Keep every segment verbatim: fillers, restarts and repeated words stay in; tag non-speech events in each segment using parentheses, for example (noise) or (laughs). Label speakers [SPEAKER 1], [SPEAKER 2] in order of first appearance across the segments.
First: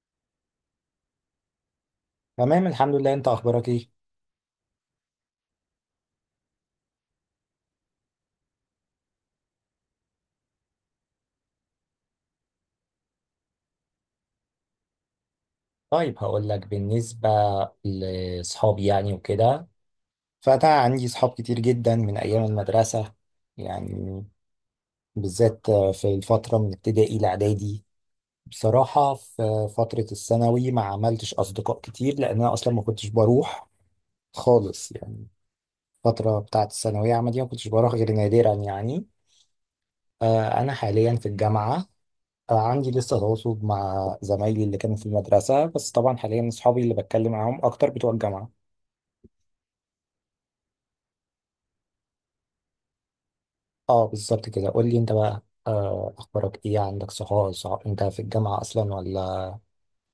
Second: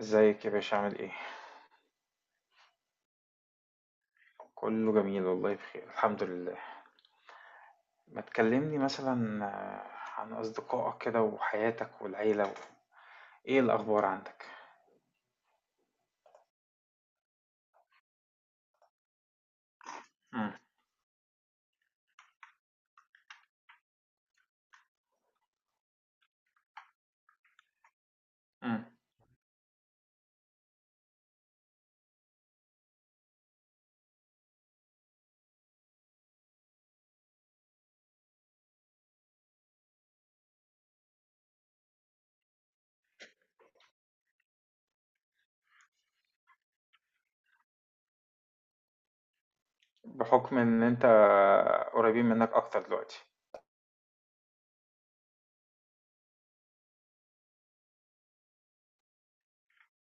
[SPEAKER 1] ازيك يا باشا عامل ايه؟
[SPEAKER 2] تمام الحمد لله، انت اخبارك ايه؟
[SPEAKER 1] كله جميل والله بخير الحمد لله. ما تكلمني مثلا آه، عن اصدقائك كده وحياتك والعيلة و... ايه الاخبار عندك؟
[SPEAKER 2] طيب هقول لك بالنسبه لاصحابي يعني وكده.
[SPEAKER 1] مم.
[SPEAKER 2] فانا عندي صحاب كتير جدا من ايام المدرسه يعني، بالذات في الفتره من ابتدائي لاعدادي.
[SPEAKER 1] مم.
[SPEAKER 2] بصراحه في فتره الثانوي ما عملتش اصدقاء كتير لان انا اصلا ما كنتش بروح خالص يعني. الفتره بتاعه الثانويه عامه دي ما كنتش بروح غير نادرا يعني. آه، انا حاليا في الجامعه. آه، عندي لسه تواصل مع زمايلي اللي كانوا في المدرسة، بس طبعا حاليا أصحابي اللي بتكلم معاهم أكتر بتوع الجامعة.
[SPEAKER 1] بحكم ان انت قريبين منك اكتر دلوقتي.
[SPEAKER 2] اه بالظبط كده، قول لي أنت بقى، آه، أخبارك إيه؟ عندك صحاب؟ صح- أنت في الجامعة أصلا ولا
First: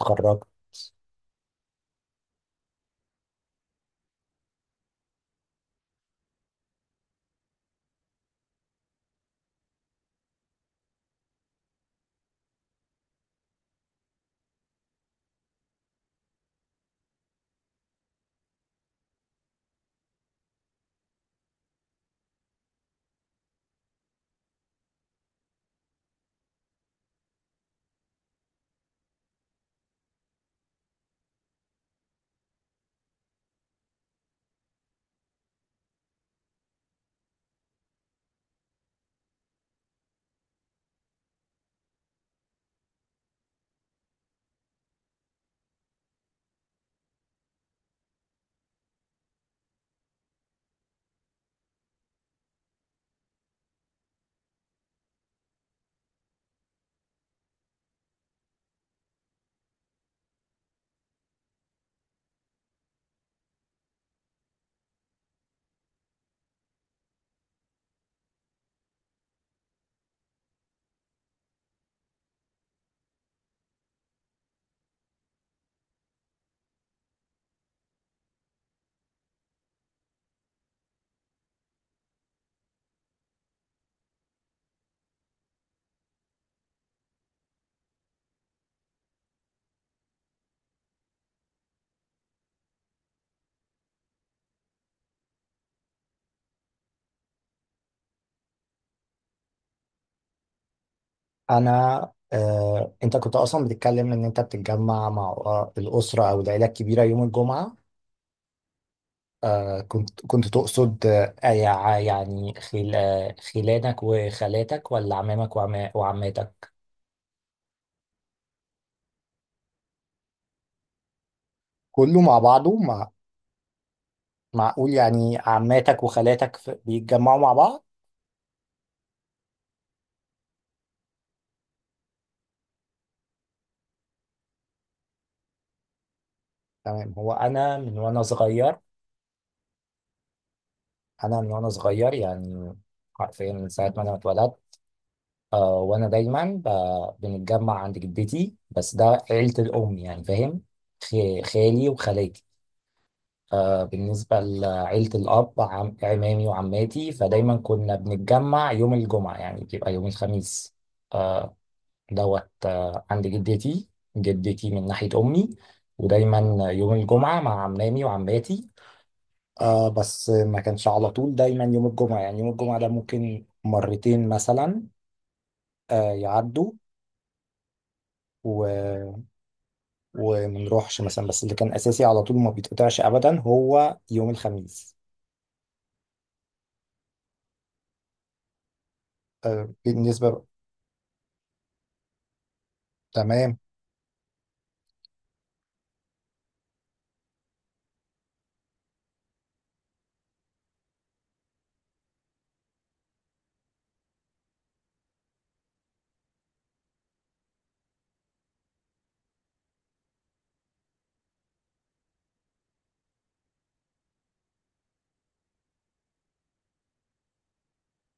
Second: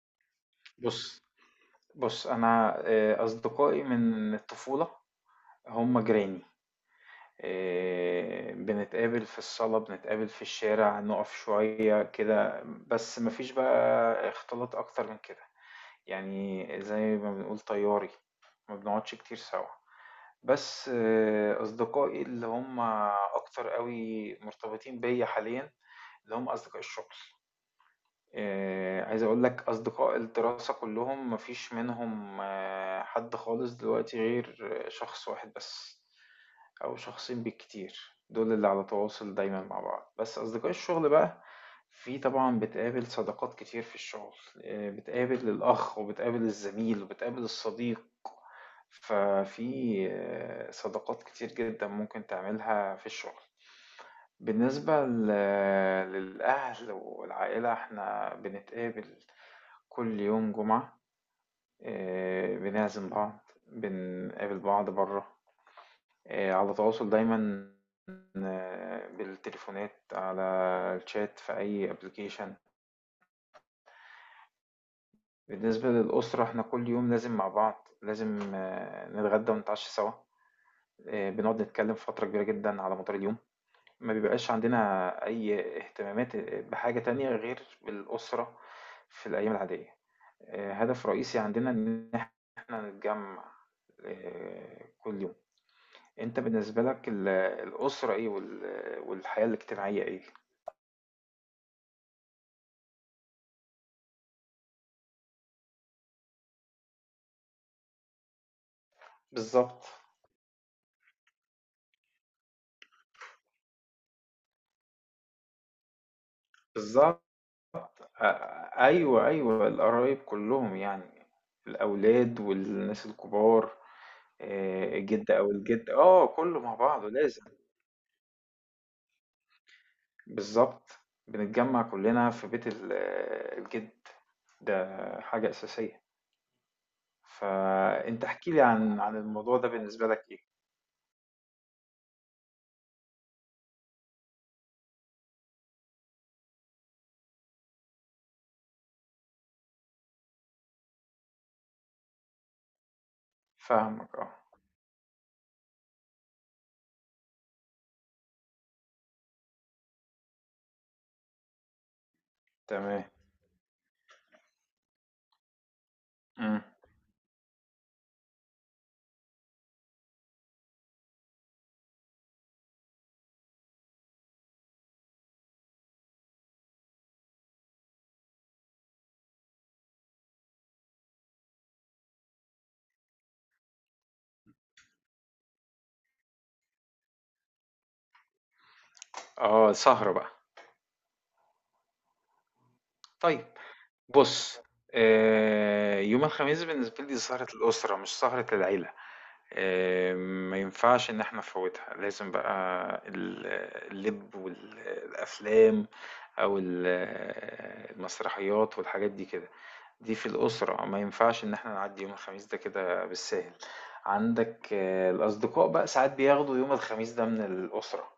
[SPEAKER 2] اتخرجت؟
[SPEAKER 1] بص، بص، انا آه، اصدقائي من الطفولة هم جيراني، آه، بنتقابل في الصالة، بنتقابل في الشارع، نقف شوية كده، بس مفيش بقى اختلاط اكتر من كده، يعني زي ما بنقول طياري، ما بنقعدش كتير سوا. بس آه، أصدقائي اللي هم أكتر قوي مرتبطين بيا حاليا، اللي هم أصدقاء الشغل. آآ عايز أقول لك أصدقاء الدراسة كلّهم ما فيش منهم آه، حد خالص دلوقتي غير آه، شخص واحد بس، أو شخصين بالكتير، دول اللي على تواصل دايمًا مع بعض. بس أصدقاء الشغل بقى، في طبعًا بتقابل صداقات كتير في الشغل، آآ بتقابل الأخ وبتقابل الزميل وبتقابل الصديق، ففي آه، صداقات كتير جدًا ممكن تعملها في الشغل. بالنسبة ل- للأهل والعائلة احنا بنتقابل كل يوم جمعة، آه، بنعزم بعض، بنقابل بعض بره، آه، على تواصل دايما، آه، بالتليفونات، على الشات، في أي ابلكيشن. بالنسبة للأسرة احنا كل يوم لازم مع بعض، لازم آه، نتغدى ونتعشى سوا، آه، بنقعد نتكلم فترة كبيرة جدا على مدار اليوم. ما بيبقاش عندنا أي اهتمامات بحاجة تانية غير الأسرة في الأيام العادية. آه، هدف رئيسي عندنا إن إحنا نتجمع آه، كل يوم. أنت بالنسبة لك ال- الأسرة إيه وال- والحياة الاجتماعية إيه؟
[SPEAKER 2] أنا، آه، أنت كنت أصلا بتتكلم إن أنت بتتجمع مع آه، الأسرة أو العيلة الكبيرة يوم الجمعة. آه،
[SPEAKER 1] بالظبط،
[SPEAKER 2] كنت كنت تقصد، آه، يع- يعني خل- آه، خلانك وخالاتك ولا عمامك وعما- وعماتك؟
[SPEAKER 1] بالظبط. آه، أيوه، أيوه، القرايب كلهم يعني،
[SPEAKER 2] كله مع
[SPEAKER 1] الأولاد
[SPEAKER 2] بعضه
[SPEAKER 1] والناس
[SPEAKER 2] مع...
[SPEAKER 1] الكبار،
[SPEAKER 2] معقول
[SPEAKER 1] آه، الجد
[SPEAKER 2] يعني
[SPEAKER 1] أو الجد
[SPEAKER 2] عماتك
[SPEAKER 1] آه
[SPEAKER 2] وخالاتك
[SPEAKER 1] كله مع
[SPEAKER 2] في-
[SPEAKER 1] بعضه
[SPEAKER 2] بيتجمعوا
[SPEAKER 1] لازم.
[SPEAKER 2] مع بعض؟
[SPEAKER 1] بالضبط، بنتجمّع كلّنا في بيت ال الجد، ده حاجة أساسية.
[SPEAKER 2] تمام. هو انا من وانا
[SPEAKER 1] فأنت احكِ لي
[SPEAKER 2] صغير،
[SPEAKER 1] عن عن الموضوع ده بالنسبة لك إيه؟
[SPEAKER 2] انا من وانا صغير يعني حرفيا من ساعه ما انا اتولدت. آه وانا دايما ب- بنتجمع عند جدتي، بس ده عيله الام يعني، فاهم؟ خ- خالي وخالاتي. آه
[SPEAKER 1] فاهمك. آه،
[SPEAKER 2] بالنسبه لعيله الاب، عم عمامي وعماتي، فدايما كنا بنتجمع يوم الجمعه، يعني بيبقى يوم الخميس، آه، دوت
[SPEAKER 1] تمام.
[SPEAKER 2] آه، عند جدتي، جدتي من ناحية أمي. ودايما
[SPEAKER 1] إمم.
[SPEAKER 2] آه، يوم الجمعة مع عمامي وعماتي. آه بس ما كانش على طول دايما يوم الجمعة، يعني يوم الجمعة ده ممكن مرتين مثلا آه يعدوا و... ومنروحش مثلا، بس اللي كان أساسي على طول ما بيتقطعش أبدا هو يوم الخميس.
[SPEAKER 1] آه،
[SPEAKER 2] آه
[SPEAKER 1] سهرة بقى.
[SPEAKER 2] بالنسبة،
[SPEAKER 1] طيب.
[SPEAKER 2] تمام.
[SPEAKER 1] بُص، آآ يوم الخميس بالنسبة لي سهرة الأسرة، مش سهرة العيلة، آآ ما ينفعش إن إحنا نفوّتها، لازم بقى ال اللِب والأفلام، أو ال المسرحيات والحاجات دي كده، دي في الأسرة ما ينفعش إن إحنا نعدّي يوم الخميس ده كده بالساهل. عندك آه، الأصدقاء بقى ساعات بياخدوا يوم الخميس ده من الأسرة،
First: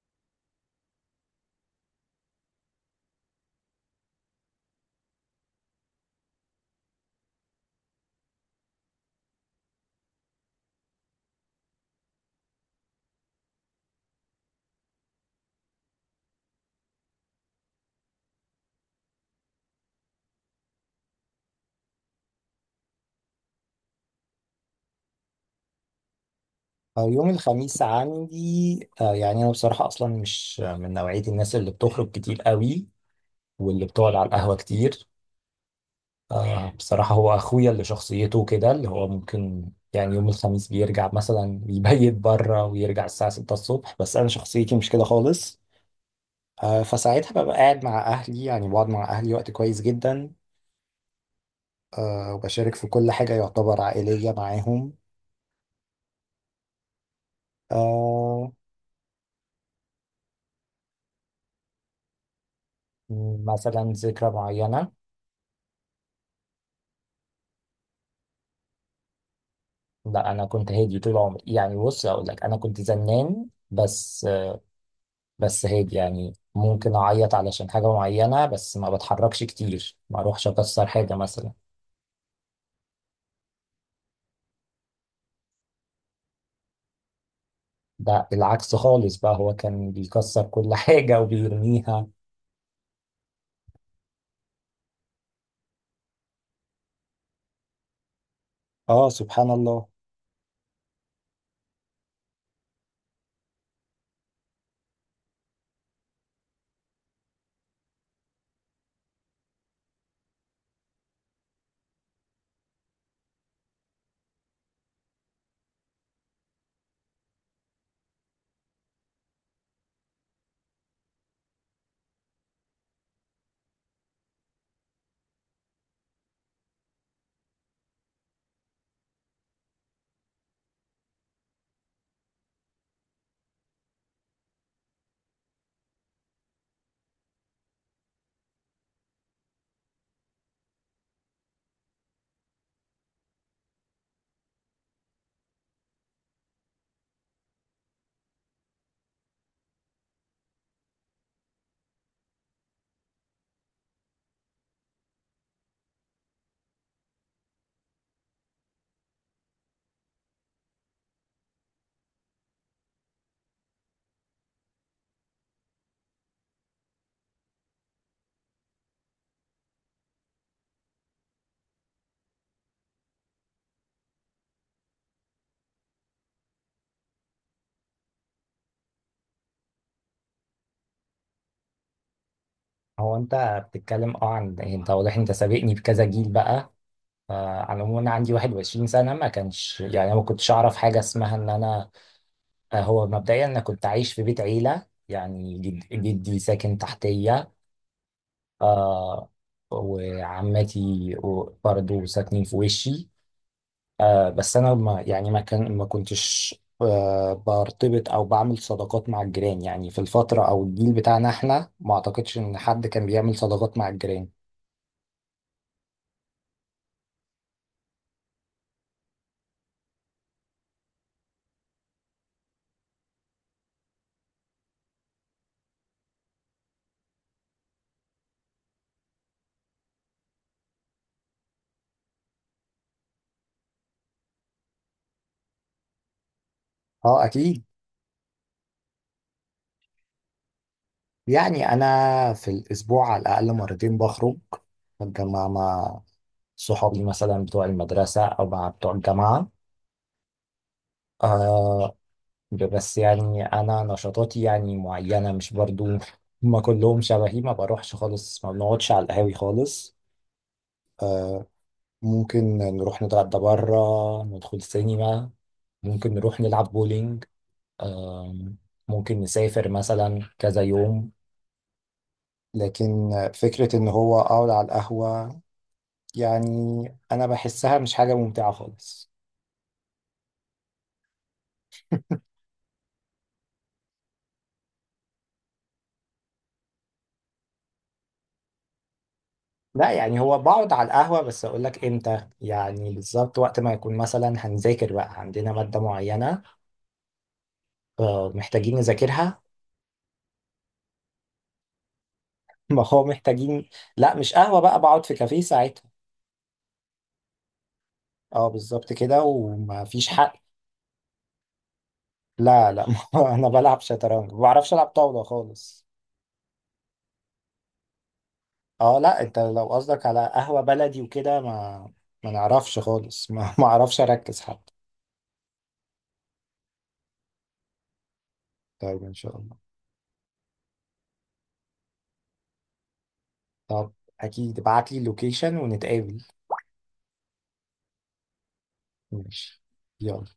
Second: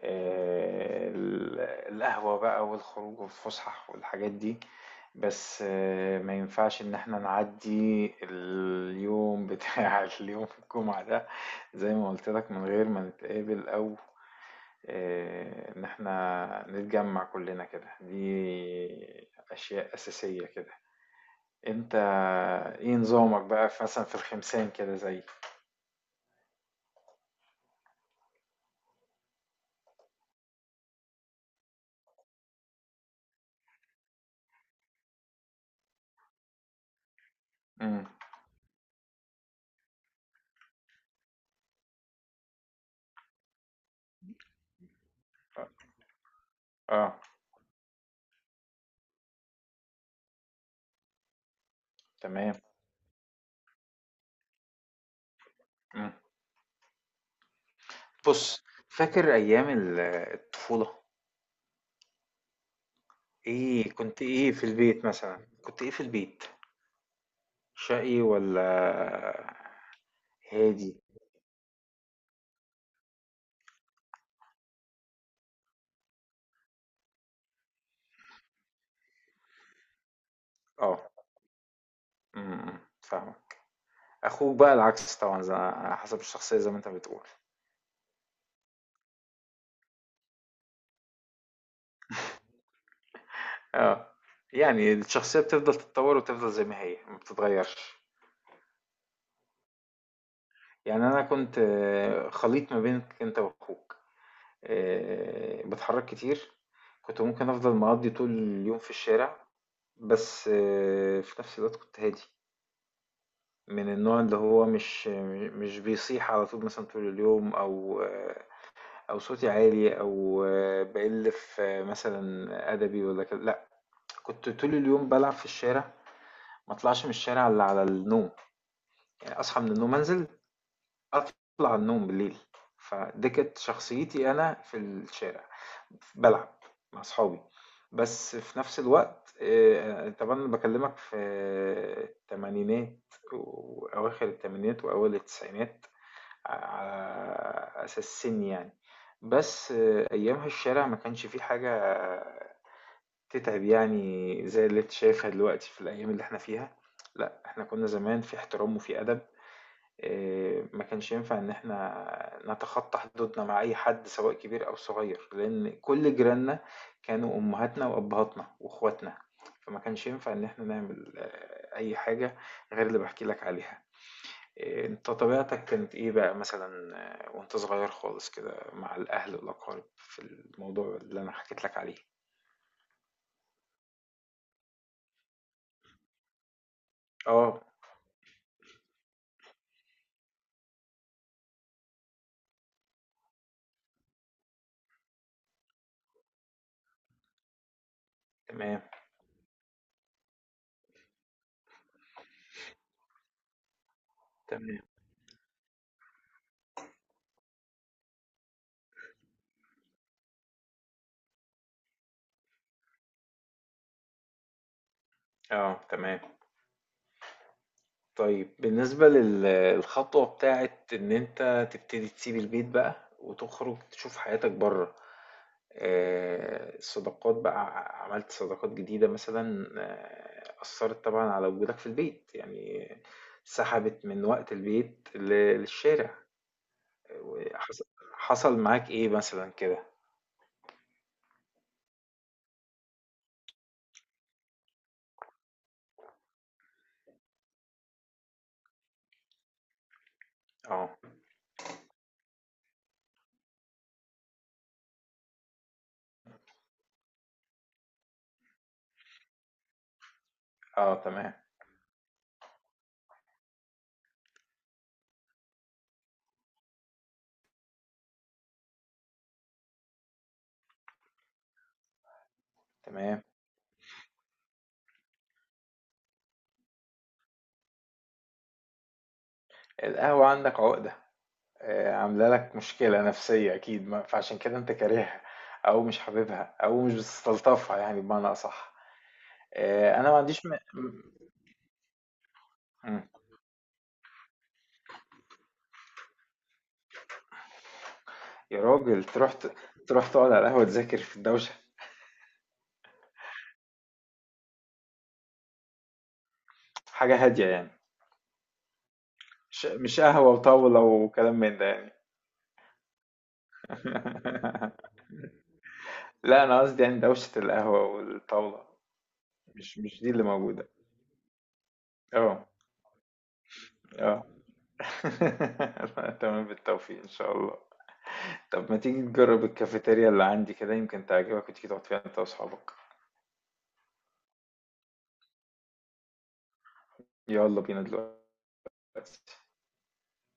[SPEAKER 1] آآ ال القهوة بقى والخروج والفُسح والحاجات دي، بس آه، ما ينفعش ان احنا نعدي اليوم بتاع (laughs) اليوم الجمعة ده زي ما قلت لك، من غير ما نتقابل، او آه، ان احنا نتجمع كلنا كده، دي اشياء اساسية كده. انت ايه نظامك بقى في- مثلا في الخمسين كده زي...
[SPEAKER 2] آه يوم الخميس عندي، آه يعني أنا بصراحة أصلا مش من نوعية الناس اللي بتخرج كتير قوي واللي بتقعد على القهوة كتير. آه بصراحة هو أخويا اللي
[SPEAKER 1] امم.
[SPEAKER 2] شخصيته كده، اللي هو ممكن يعني يوم الخميس بيرجع مثلا يبيت بره ويرجع الساعة ستة الصبح، بس أنا شخصيتي مش كده خالص. آه
[SPEAKER 1] اه
[SPEAKER 2] فساعتها ببقى قاعد مع أهلي، يعني بقعد مع أهلي وقت كويس جدا. آه
[SPEAKER 1] تمام.
[SPEAKER 2] وبشارك في كل حاجة يعتبر عائلية معاهم.
[SPEAKER 1] مم.
[SPEAKER 2] آه
[SPEAKER 1] بص، فاكر ايام ال- الطفولة،
[SPEAKER 2] مثلا
[SPEAKER 1] ايه كنت
[SPEAKER 2] ذكرى
[SPEAKER 1] ايه في
[SPEAKER 2] معينة؟
[SPEAKER 1] البيت مثلا كنت ايه في البيت، شقي والّا
[SPEAKER 2] لا أنا كنت
[SPEAKER 1] هادي؟
[SPEAKER 2] هادي طول عمري يعني، بص أقول لك أنا كنت زنان بس. بس هيك يعني، ممكن اعيط علشان حاجة معينة، بس ما بتحركش كتير، ما اروحش اكسر
[SPEAKER 1] آه،
[SPEAKER 2] حاجة مثلا.
[SPEAKER 1] إمم، إمم، فاهمك. أخوك بقى العكس طبعًا، ز على حسب الشخصية زي ما أنت بتقول.
[SPEAKER 2] ده العكس خالص بقى، هو كان بيكسر كل حاجة وبيرميها.
[SPEAKER 1] آه، يعني الشخصية بتفضل تتطوّر وتفضل زي ما هي، ما بتتغيّرش.
[SPEAKER 2] اه سبحان الله.
[SPEAKER 1] يعني أنا كنت آه، خليط ما بينك أنت وأخوك، آآ باتحرّك كتير، كنت ممكن أفضل مقضّي طول اليوم في الشارع، بس آه، في نفس الوقت كنت هادي، من النوع اللي هو مش م مش بيصيح على طول مثلًا طول اليوم، أو آه، أو صوتي عالي، أو آه، بقل في آه، مثلا أدبي ولا كده، لأ. كنت طول اليوم بلعب في الشارع، ما أطلعش من الشارع إلا على النوم، يعني أصحى من النوم أنزل، أطلع النوم بالليل، فدي كانت شخصيتي أنا في الشارع، بلعب مع أصحابي. بس في نفس الوقت آه، طبعا أنا بكلمك في التمانينات، وأواخر التمانينات وأول التسعينات، ع على أساس سن يعني. بس آه، أيامها الشارع ما كانش فيه حاجة تتعب، يعني زي اللي أنت شايفها دلوقتي في الأيام اللي إحنا فيها، لأ إحنا كنا زمان في احترام وفي أدب. آآ، ما كانش ينفع إن إحنا نتخطى حدودنا مع أي حد، سواء كبير أو صغير، لأن كل جيراننا كانوا أمهاتنا وأبهاتنا وأخواتنا، فما كانش ينفع إن إحنا نعمل آه، أي حاجة غير اللي باحكي لك عليها. إيه، انت طبيعتك كانت ايه بقى مثلا آه، وانت صغير خالص كده، مع الاهل والاقارب، في الموضوع اللي انا حكيت لك عليه؟
[SPEAKER 2] هو انت بتتكلم اه عن، انت واضح انت سابقني بكذا جيل بقى.
[SPEAKER 1] اه
[SPEAKER 2] فعلى العموم انا عندي واحد وعشرين سنة، ما كانش يعني أنا ما كنتش اعرف حاجة اسمها ان انا، آه، هو مبدئيا انا كنت عايش في بيت عيلة، يعني جد- جدي ساكن تحتية.
[SPEAKER 1] تمام.
[SPEAKER 2] آه وعمتي و- برضو ساكنين في وشي. آه بس انا
[SPEAKER 1] تمام.
[SPEAKER 2] ما يعني، ما كان ما كنتش آه برتبط او بعمل صداقات مع الجيران. يعني في الفترة او الجيل بتاعنا احنا ما اعتقدش ان حد كان بيعمل صداقات مع الجيران.
[SPEAKER 1] اه تمام. طيب، بالنسبة للخطوة بتاعت ان انت تبتدي تسيب البيت بقى وتخرج تشوف حياتك بره، آه، الصداقات بقى ع- عملت صداقات جديدة مثلا، آه، أثرت طبعا على وجودك في البيت، يعني سحبت من وقت البيت ل- للشارع،
[SPEAKER 2] اه اكيد.
[SPEAKER 1] حص- حصل معاك ايه مثلا كده؟
[SPEAKER 2] يعني انا في الاسبوع على الاقل مرتين بخرج، بتجمع مع صحابي مثلا بتوع المدرسة او مع بتوع الجامعة.
[SPEAKER 1] اه.
[SPEAKER 2] آه بس يعني انا نشاطاتي يعني معينه، مش برضو ما كلهم شبهي. ما بروحش خالص، ما بنقعدش على القهاوي خالص.
[SPEAKER 1] اه تمام.
[SPEAKER 2] ممكن نروح نتغدى بره، ندخل سينما، ممكن نروح نلعب بولينج، آم، ممكن نسافر مثلا كذا يوم. لكن
[SPEAKER 1] تمام.
[SPEAKER 2] فكرة إن هو أقعد على القهوة، يعني أنا بحسها مش حاجة ممتعة خالص.
[SPEAKER 1] القهوة عندك عقدة، آه، عاملة لك مشكلة نفسية اكيد، ما- فعشان كده انت كارهها، او مش حاببها، او مش بتستلطفها، يعني بمعنى اصح.
[SPEAKER 2] لا
[SPEAKER 1] آه، انا ما
[SPEAKER 2] يعني هو
[SPEAKER 1] عنديش م...
[SPEAKER 2] بقعد على
[SPEAKER 1] م...
[SPEAKER 2] القهوة، بس أقول لك إمتى يعني
[SPEAKER 1] م.
[SPEAKER 2] بالظبط، وقت ما يكون مثلا هنذاكر بقى عندنا مادة معينة آه،
[SPEAKER 1] يا
[SPEAKER 2] محتاجين
[SPEAKER 1] راجل، تروح
[SPEAKER 2] نذاكرها.
[SPEAKER 1] ت... تروح تقعد على القهوة تذاكر في الدوشة؟
[SPEAKER 2] (laughs) ما هو محتاجين. لا مش قهوة بقى، بقعد في كافيه ساعتها.
[SPEAKER 1] حاجة هادية يعني،
[SPEAKER 2] اه بالظبط كده،
[SPEAKER 1] مش
[SPEAKER 2] وما
[SPEAKER 1] مش
[SPEAKER 2] فيش
[SPEAKER 1] قهوة
[SPEAKER 2] حق.
[SPEAKER 1] وطاولة وكلام من ده يعني؟
[SPEAKER 2] لا لا (laughs) ما هو انا بلعب شطرنج، ما بعرفش العب
[SPEAKER 1] (laughs)
[SPEAKER 2] طاولة خالص.
[SPEAKER 1] لا انا قصدي يعني دوشة القهوة والطاولة،
[SPEAKER 2] اه لا انت لو
[SPEAKER 1] مش مش
[SPEAKER 2] قصدك
[SPEAKER 1] دي اللي
[SPEAKER 2] على قهوة
[SPEAKER 1] موجودة.
[SPEAKER 2] بلدي وكده، ما ما
[SPEAKER 1] اه.
[SPEAKER 2] نعرفش خالص (laughs) ما ما اعرفش
[SPEAKER 1] اه.
[SPEAKER 2] اركز حتى.
[SPEAKER 1] (laughs) تمام، بالتوفيق إن شاء الله. طب ما تيجي
[SPEAKER 2] طيب ان شاء
[SPEAKER 1] تجرب
[SPEAKER 2] الله.
[SPEAKER 1] الكافيتيريا اللي عندي كده، يمكن تعجبك وتيجي تقعد فيها أنت وأصحابك.
[SPEAKER 2] طب اكيد ابعت لي اللوكيشن ونتقابل.
[SPEAKER 1] يلا بينا دلوقتي.
[SPEAKER 2] ماشي، يلا.